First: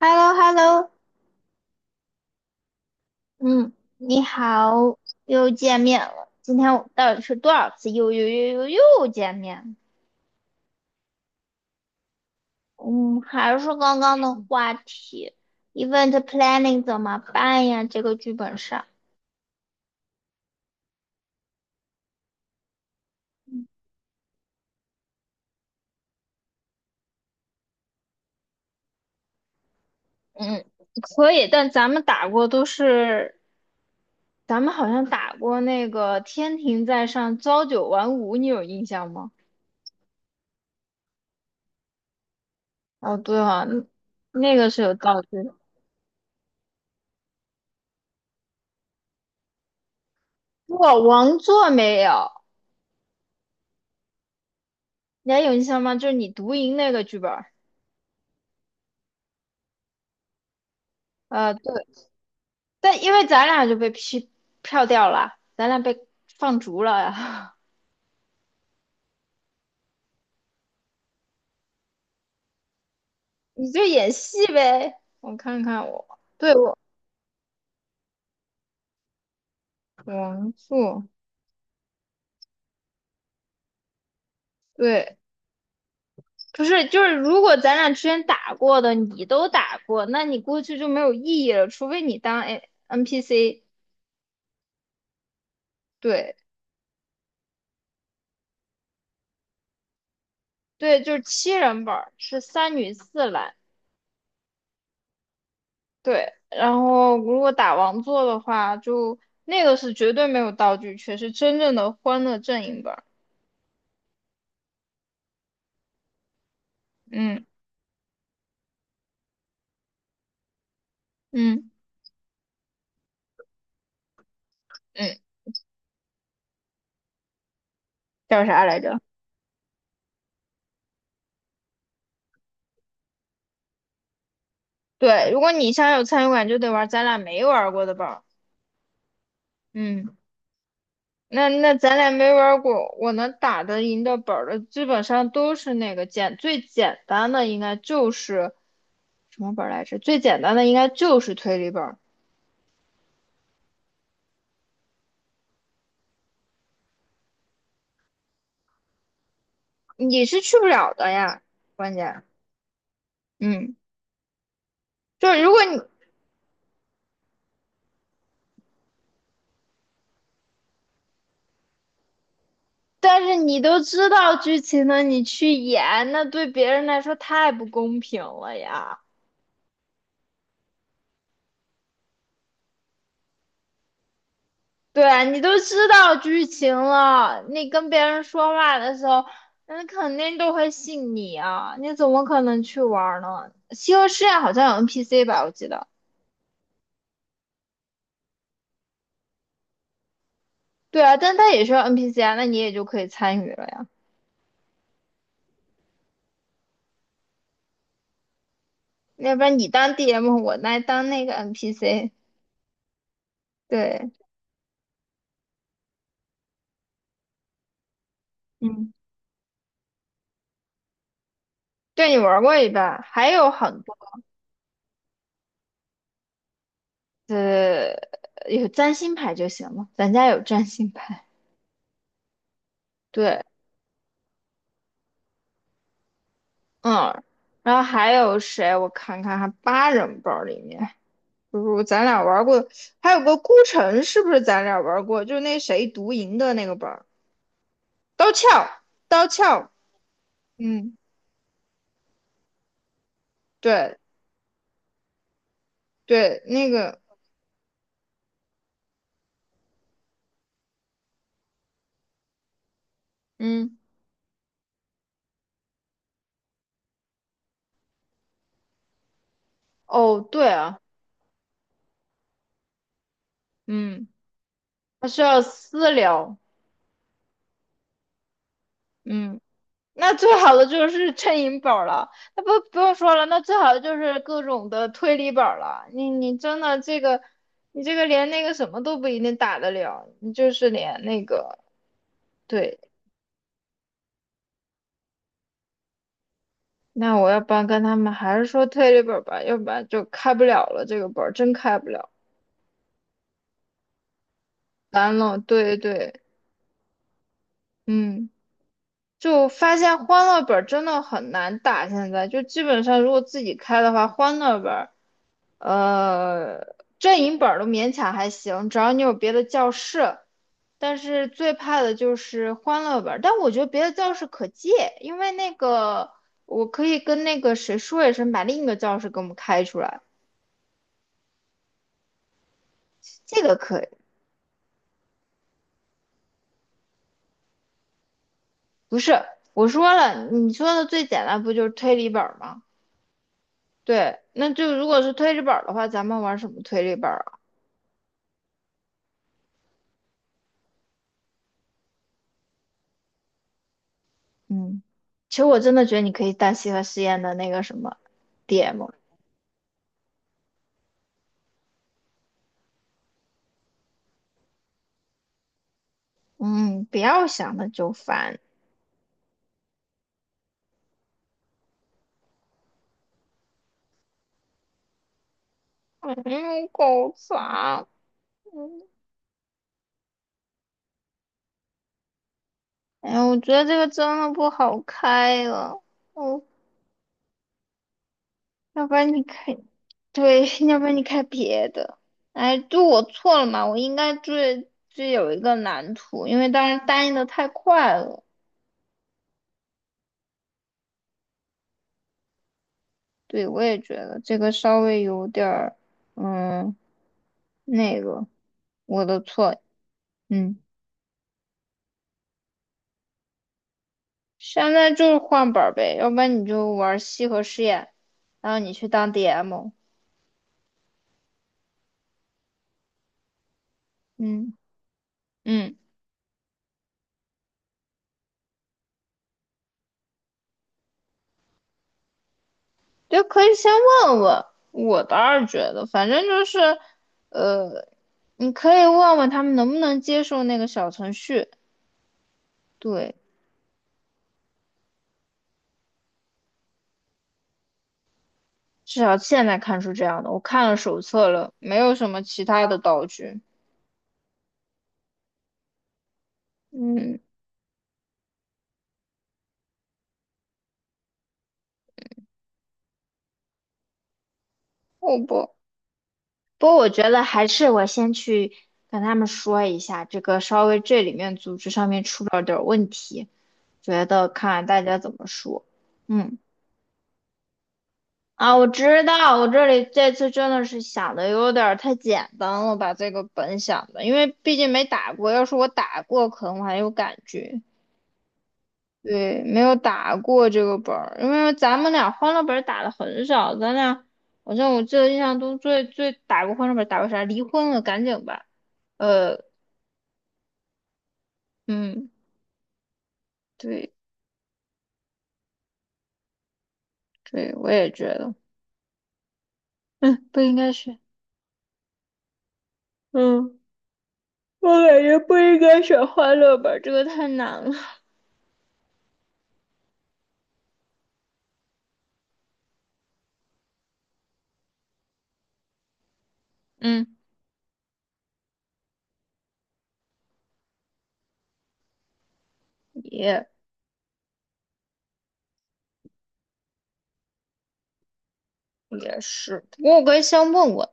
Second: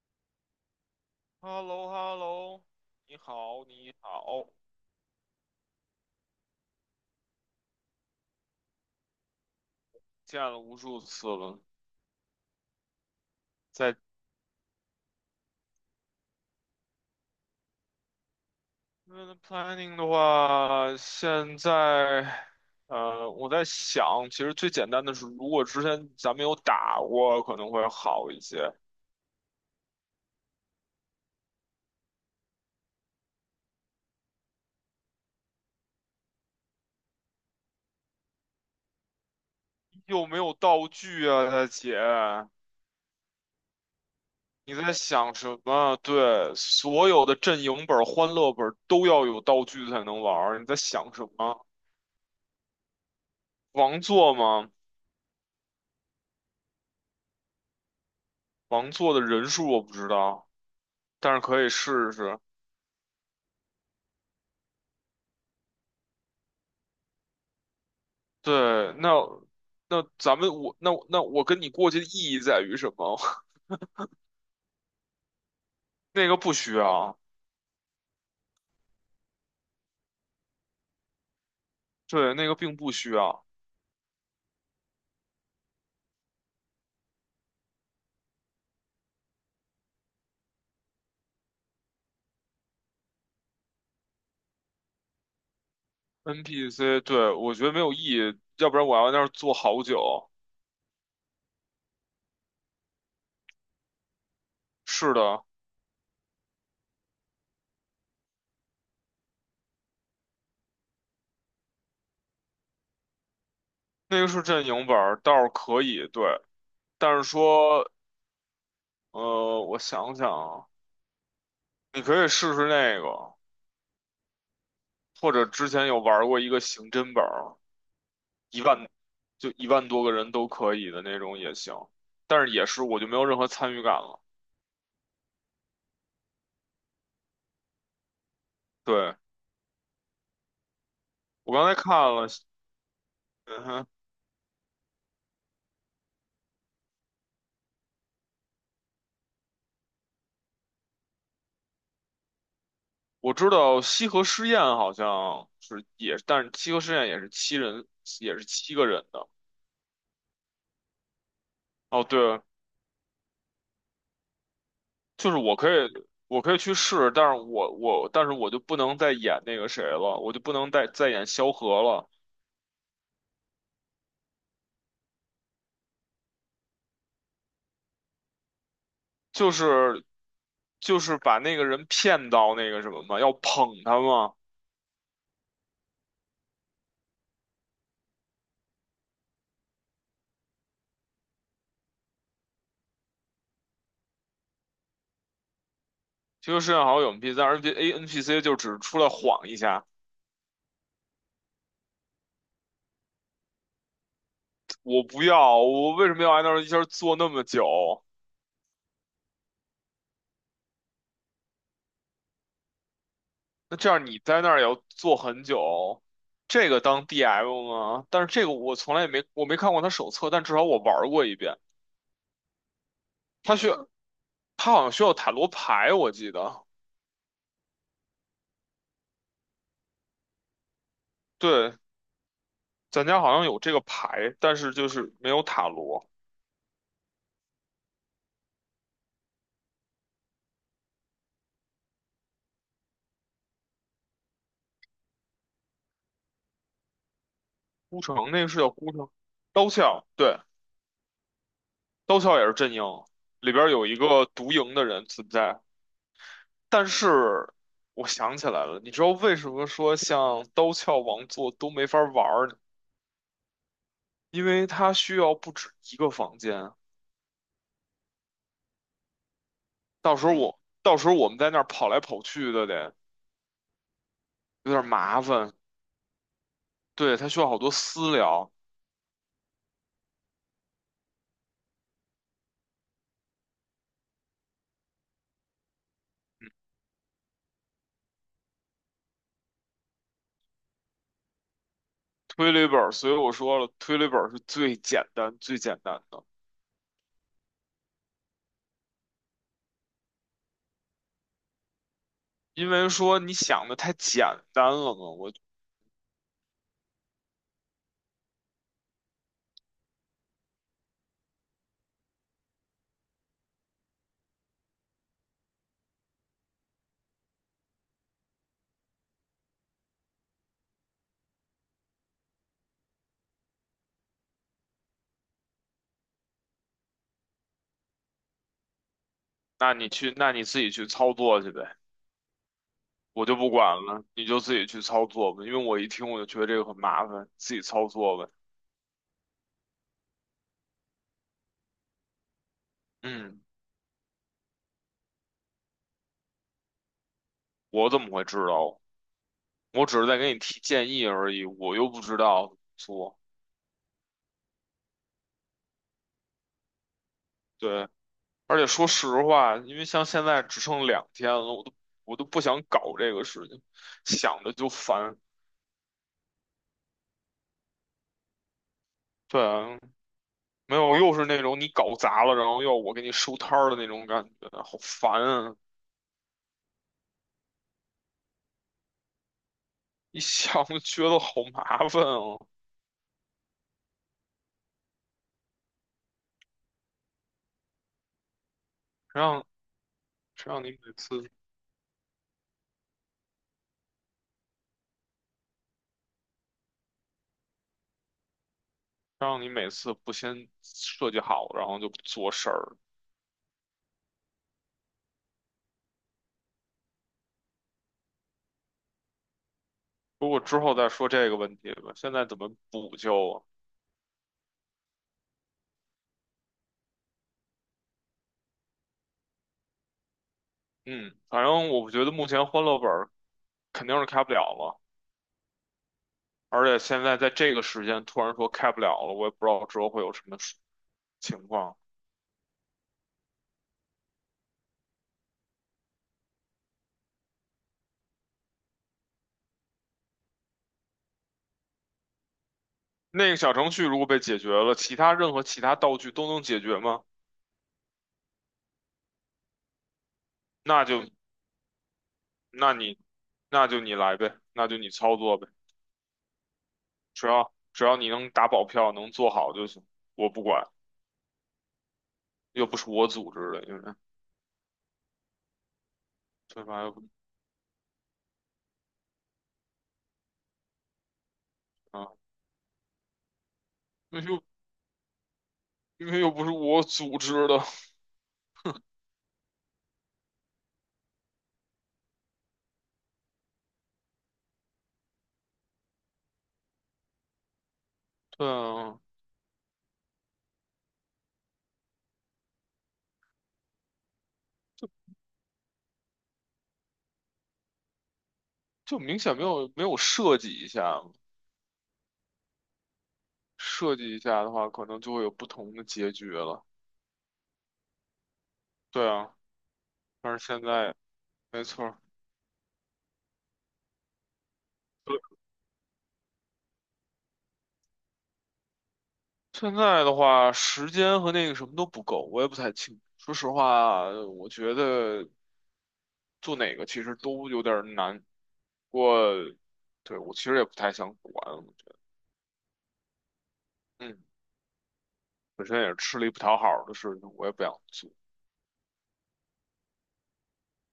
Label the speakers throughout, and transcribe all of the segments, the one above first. Speaker 1: h e l l o h e l l o
Speaker 2: h e l l o h e l l o 你好，
Speaker 1: 嗯，
Speaker 2: 你
Speaker 1: 你
Speaker 2: 好，
Speaker 1: 好，又见面了。今天我们到底是多少次又见面？
Speaker 2: 见了无数次了。
Speaker 1: 嗯，还是刚
Speaker 2: 在
Speaker 1: 刚的话题，event planning 怎么办呀？这个剧本上，
Speaker 2: 嗯 planning 的话，现在我在想，其实最简单的是，如果之前咱们有打过，可能会好一些。
Speaker 1: 嗯，可以，但咱们打过都是，咱们好像打过那个"天庭在上，朝九晚五"，你有印象吗？
Speaker 2: 又没有道具啊，大姐，
Speaker 1: 哦，对啊，那个
Speaker 2: 你
Speaker 1: 是
Speaker 2: 在
Speaker 1: 有道具
Speaker 2: 想
Speaker 1: 的。
Speaker 2: 什么？对，所有的阵营本、欢乐本都要有道具才能玩儿，你在
Speaker 1: 我
Speaker 2: 想什
Speaker 1: 王
Speaker 2: 么？
Speaker 1: 座没有，
Speaker 2: 王座吗？
Speaker 1: 你还有印象吗？就是你读赢那个剧本儿，
Speaker 2: 王座的人数我不知道，但是
Speaker 1: 对，
Speaker 2: 可以试试。
Speaker 1: 但因为咱俩就被批票掉了，咱俩被放逐了呀。
Speaker 2: 对，那那咱们我那那我跟你过去的意义在于什么？
Speaker 1: 你就演戏呗，我看看 我，
Speaker 2: 那个不
Speaker 1: 对
Speaker 2: 需
Speaker 1: 我
Speaker 2: 要，
Speaker 1: 王素，
Speaker 2: 对，那个并不需要。
Speaker 1: 对，不是，就是如果咱俩之前打过的你都打过，那你过去就没有意义了，除非你当 A NPC。对
Speaker 2: NPC，对，我觉得没有意义，要不然我要在那儿坐好久。
Speaker 1: 对，就是七人本儿，是三女四男。
Speaker 2: 是的，
Speaker 1: 对，然后如果打王座的话，就那个是绝对没有道具缺是真正的欢乐阵营本儿。
Speaker 2: 那个是阵营本儿，倒是可以，对，但是
Speaker 1: 嗯
Speaker 2: 说，我想想啊，
Speaker 1: 嗯
Speaker 2: 你可以试试那个，
Speaker 1: 嗯，
Speaker 2: 或者之前有玩过一个刑侦本儿，
Speaker 1: 叫
Speaker 2: 一
Speaker 1: 啥来
Speaker 2: 万
Speaker 1: 着？
Speaker 2: 就1万多个人都可以的那种也行，但是也是我就没有任何参与感了。
Speaker 1: 对，如果你想有参与感，就得玩咱俩没玩过的本儿。
Speaker 2: 对。
Speaker 1: 嗯，那
Speaker 2: 我刚
Speaker 1: 那
Speaker 2: 才看
Speaker 1: 咱俩
Speaker 2: 了，
Speaker 1: 没玩过，我能打
Speaker 2: 嗯
Speaker 1: 得
Speaker 2: 哼，
Speaker 1: 赢的本儿的，基本上都是那个最简单的，应该就是什么本儿来着？最简单的应该就是推理本儿，
Speaker 2: 我知道西河试验好像是也，但是西河试验也是七人，也是七个人的。
Speaker 1: 你是去不了的呀，关
Speaker 2: 哦，
Speaker 1: 键。
Speaker 2: 对，
Speaker 1: 嗯，
Speaker 2: 就
Speaker 1: 就
Speaker 2: 是
Speaker 1: 是如
Speaker 2: 我
Speaker 1: 果
Speaker 2: 可
Speaker 1: 你
Speaker 2: 以，我可以去试，但是我，但是我就不能再演那个谁了，我就不能再演萧何了，
Speaker 1: 但是你都知道剧情了，你去演，那对别人来说太不公平了呀。
Speaker 2: 就是就是把那个人骗到那个什么嘛，要捧他嘛。
Speaker 1: 对啊你都知道剧情了，你跟别人说话的时候，人肯定都会信你啊，你怎么可能去玩儿呢？西河试验好像有 NPC 吧，我记得。
Speaker 2: 西河试验好像有 NPC，但是 NPC 就只是出来晃一下，
Speaker 1: 对啊，但它也是 NPC 啊，那你也就可以参与了呀。
Speaker 2: 我不要，我为什么要挨那儿一下坐那么久？
Speaker 1: 要不然你当 DM，我来当那个 NPC。
Speaker 2: 那这样
Speaker 1: 对，
Speaker 2: 你在那儿也要坐很久，这个当 DM 吗？但是这个我
Speaker 1: 嗯，
Speaker 2: 从来也没，我没看过他手册，但至少我玩儿过一遍。
Speaker 1: 对你玩过一半，还有
Speaker 2: 他需
Speaker 1: 很
Speaker 2: 要，
Speaker 1: 多。
Speaker 2: 他好像需要塔罗牌，我记得。
Speaker 1: 呃，有占星牌就行了，咱家有占星牌。
Speaker 2: 对，咱家好
Speaker 1: 对，
Speaker 2: 像有这个牌，但是就是没有塔罗。
Speaker 1: 嗯，然后还有谁？我看看啊，还八人包里面，不如咱俩玩过，还有个孤城，是不是咱俩玩过？就那谁独赢的那个本儿
Speaker 2: 孤城
Speaker 1: 刀
Speaker 2: 那
Speaker 1: 鞘，
Speaker 2: 个是叫孤城，
Speaker 1: 刀
Speaker 2: 刀
Speaker 1: 鞘，
Speaker 2: 鞘，对，
Speaker 1: 嗯，
Speaker 2: 刀鞘也是阵营，里边儿有一
Speaker 1: 对
Speaker 2: 个独赢的人存在。
Speaker 1: 对，那
Speaker 2: 但
Speaker 1: 个，
Speaker 2: 是我想起来了，你知道为什么说像刀鞘王座都没法玩儿？
Speaker 1: 嗯，
Speaker 2: 因为它需要不止一个房间，
Speaker 1: 哦，对啊，
Speaker 2: 到时候我们在那儿跑来跑去的得
Speaker 1: 嗯，
Speaker 2: 有点
Speaker 1: 他需
Speaker 2: 麻
Speaker 1: 要
Speaker 2: 烦。
Speaker 1: 私聊，
Speaker 2: 对，它需要好多私聊，
Speaker 1: 嗯。那最好的就是衬银本儿了，那不用说了，那最好的就是各种的推理本儿了。你真的这个，你这个连那个什么都不一定打得了，你就是连那个
Speaker 2: 推理
Speaker 1: 对。
Speaker 2: 本儿，所以我说了，推理本儿是最简单最简单的，
Speaker 1: 那我要不然跟他们还是说推理本儿吧，要不然就开不了了，这个本儿真开不了，
Speaker 2: 因为说你想的太简单了嘛，
Speaker 1: 完
Speaker 2: 我
Speaker 1: 了，对对，嗯。就发现欢乐本儿真的很难打，现在就基本上如果自己开的话，欢乐本儿，阵营本儿都勉强还行，只要你有别的教室。但是最怕的就是欢乐本儿，但我觉得别的教室可借，因为那个我可以跟那个谁说一声，把另一个教室给我们开
Speaker 2: 那
Speaker 1: 出
Speaker 2: 你
Speaker 1: 来，
Speaker 2: 去那你自己去操作去呗，我就
Speaker 1: 这
Speaker 2: 不
Speaker 1: 个
Speaker 2: 管
Speaker 1: 可以。
Speaker 2: 了，你就自己去操作吧，因为我一听我就觉得这个很麻烦，自己操作呗。
Speaker 1: 不是，我说了，你说的最简单不就是推理本儿吗？
Speaker 2: 嗯，
Speaker 1: 对，那就如果是推理本儿的话，咱们玩什么推理本儿啊？
Speaker 2: 我怎么会知道？我只是在给你提建议而已，我又不知道怎么做。
Speaker 1: 嗯，其实我真的觉得你可以当西河实验的那个什
Speaker 2: 对。
Speaker 1: 么
Speaker 2: 而且说
Speaker 1: DM，
Speaker 2: 实话，因为像现在只剩2天了，我都不想搞这个事情，想着就烦。
Speaker 1: 嗯，不要想的就烦，
Speaker 2: 对啊，没有，又是那种你搞砸了，然后要我给你收摊儿的那种感觉，好烦啊！
Speaker 1: 嗯，搞烦。
Speaker 2: 一想就觉得好麻烦啊，
Speaker 1: 哎呀，我觉得这个真的不好开了，哦，要不然
Speaker 2: 谁
Speaker 1: 你
Speaker 2: 让
Speaker 1: 开，对，
Speaker 2: 谁让 你
Speaker 1: 要
Speaker 2: 每
Speaker 1: 不然你
Speaker 2: 次
Speaker 1: 开
Speaker 2: 谁
Speaker 1: 别的。哎，就我错了嘛，我应该追追有一个蓝图，因为当时答应的太快了。
Speaker 2: 让你每次不先设计好，然后就不做事儿。
Speaker 1: 对，我也觉得这个稍微有点儿，嗯，那个，我的错，
Speaker 2: 如果
Speaker 1: 嗯。
Speaker 2: 之后再说这个问题吧，现在怎么补救啊？
Speaker 1: 现在就是换本儿呗，要不然你就玩西河试验，然后你去当 DM。
Speaker 2: 嗯，反正我觉得目前欢乐本儿肯定是开不了
Speaker 1: 嗯
Speaker 2: 了。
Speaker 1: 嗯，
Speaker 2: 而且现在在这个时间突然说开不了了，我也不知道之后会有什么情况。
Speaker 1: 就可以先问问。我倒是觉得，反正就是，呃，你可以问问他们能不能接受那个小程序。对，
Speaker 2: 那个小程序如果被解决了，其他任何其他道具都能解决吗？
Speaker 1: 至少现在看出这样的。我看了
Speaker 2: 那
Speaker 1: 手
Speaker 2: 就
Speaker 1: 册了，没有什么其他
Speaker 2: 那
Speaker 1: 的
Speaker 2: 你
Speaker 1: 道具。
Speaker 2: 那就你来呗，那就你操作呗，
Speaker 1: 嗯，
Speaker 2: 只要你能打保票，能做好就行，我不管，又不是我组织的，因为
Speaker 1: 好吧。
Speaker 2: 对
Speaker 1: 不过
Speaker 2: 吧？
Speaker 1: 我
Speaker 2: 又不
Speaker 1: 觉得还是我先去跟他们说一下，这个稍微这里面组织上面
Speaker 2: 啊，
Speaker 1: 出了点儿问题，觉
Speaker 2: 那
Speaker 1: 得
Speaker 2: 又
Speaker 1: 看大家怎么说。
Speaker 2: 因为又
Speaker 1: 嗯，
Speaker 2: 不是我组织的，
Speaker 1: 啊，我知道，我这里这次真的是想的有点儿太简单了，把这个本想的，因为毕竟没打过，要是我打过，可能我还有感觉。
Speaker 2: 对啊，
Speaker 1: 对，没有打过这个本儿，因为咱们俩欢乐本儿打的很少，咱俩好像我记得印象中最最打过欢乐本儿打过啥？离婚了，赶紧吧。
Speaker 2: 就明显没
Speaker 1: 呃，
Speaker 2: 有没有设计一下嘛
Speaker 1: 嗯，对
Speaker 2: 设计一下的话，可能就会有不同的结局了，
Speaker 1: 对，我也觉得，
Speaker 2: 对啊。
Speaker 1: 嗯，
Speaker 2: 但
Speaker 1: 不
Speaker 2: 是
Speaker 1: 应
Speaker 2: 现
Speaker 1: 该
Speaker 2: 在
Speaker 1: 选，
Speaker 2: 没错儿，
Speaker 1: 嗯，我感觉不应该选欢乐吧，这个太难了。
Speaker 2: 现在的话，时间和那个什么都不够，我也不太清楚。说实话，我觉得做哪 个其实
Speaker 1: 嗯，
Speaker 2: 都有点儿难。不过，对，我其实也不太想管，我觉得，
Speaker 1: 也
Speaker 2: 嗯，本身也是吃力不讨好的事情，我也不想做。
Speaker 1: 也是，不过我可以先问问，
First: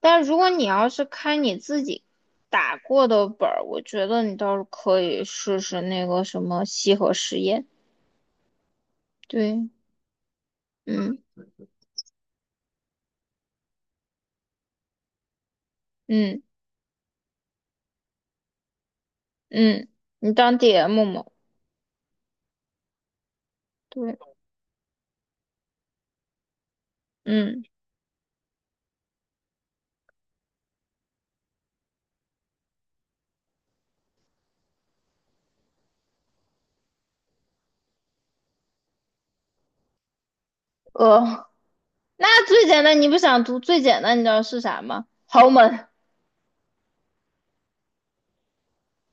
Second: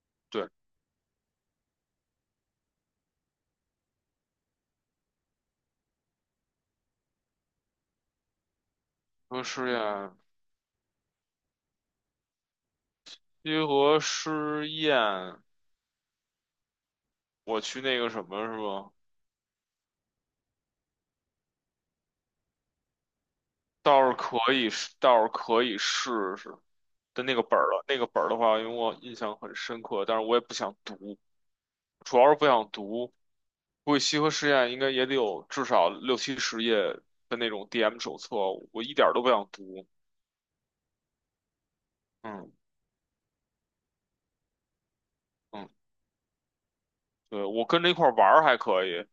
Speaker 1: 但如
Speaker 2: 对，
Speaker 1: 果你要是开你自己打过的本儿，我觉得你倒是可以试试那个什么西河实验。
Speaker 2: 说试
Speaker 1: 对，
Speaker 2: 验，
Speaker 1: 嗯
Speaker 2: 结合试验，
Speaker 1: 嗯
Speaker 2: 我去那个什么是吧？
Speaker 1: 嗯，你当 DM 嘛？对，
Speaker 2: 倒是可以试试。但那个本
Speaker 1: 嗯，
Speaker 2: 儿了，那个本儿的话，因为我印象很深刻，但是我也不想读。主要是不想读。估计西河实验应该也得有至少六七十页的那种 DM 手册，我一点儿都不想读。
Speaker 1: 呃，那
Speaker 2: 嗯
Speaker 1: 最简单，你不想读最简单，你知道是啥吗？豪
Speaker 2: 嗯，
Speaker 1: 门。
Speaker 2: 对，我跟着一块儿玩儿还可以，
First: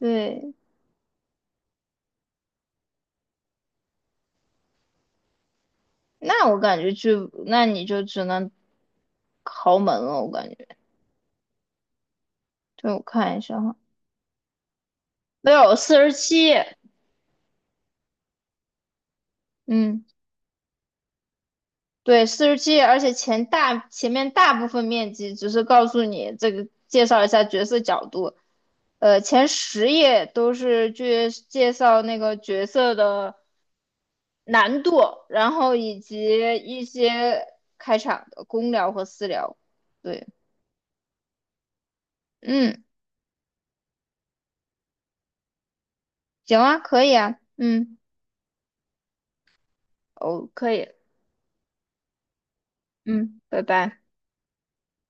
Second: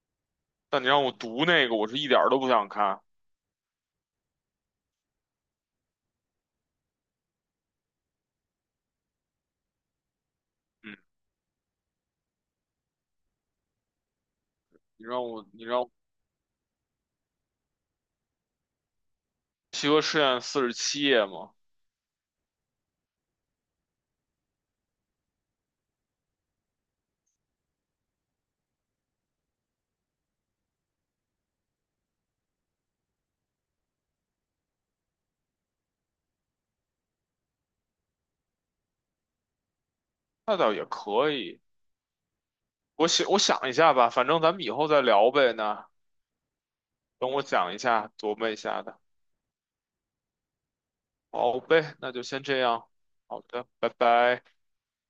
Speaker 1: 对。
Speaker 2: 但你让我读那个，我是一点儿都不想看。
Speaker 1: 那我感觉就，那你就只能豪门了，我感觉。
Speaker 2: 嗯，
Speaker 1: 对，我看一下哈，
Speaker 2: 你让我
Speaker 1: 没
Speaker 2: 你
Speaker 1: 有
Speaker 2: 让我
Speaker 1: 四十七，
Speaker 2: 西河
Speaker 1: 嗯，
Speaker 2: 实验47页嘛，
Speaker 1: 对，四十七，而且前面大部分面积只是告诉你这个，介绍一下角色角度，前10页都是去介绍那个角色的难度，然后以及一些开场的公聊和私聊。对，
Speaker 2: 那倒也可以。
Speaker 1: 嗯，
Speaker 2: 我想一下吧，反正咱们以后再聊呗。那
Speaker 1: 行啊，可以
Speaker 2: 等
Speaker 1: 啊，
Speaker 2: 我讲一
Speaker 1: 嗯，
Speaker 2: 下，琢磨一下的。
Speaker 1: 哦，可以。
Speaker 2: 好呗，那就先这样。
Speaker 1: 嗯，
Speaker 2: 好
Speaker 1: 拜
Speaker 2: 的，拜
Speaker 1: 拜。
Speaker 2: 拜。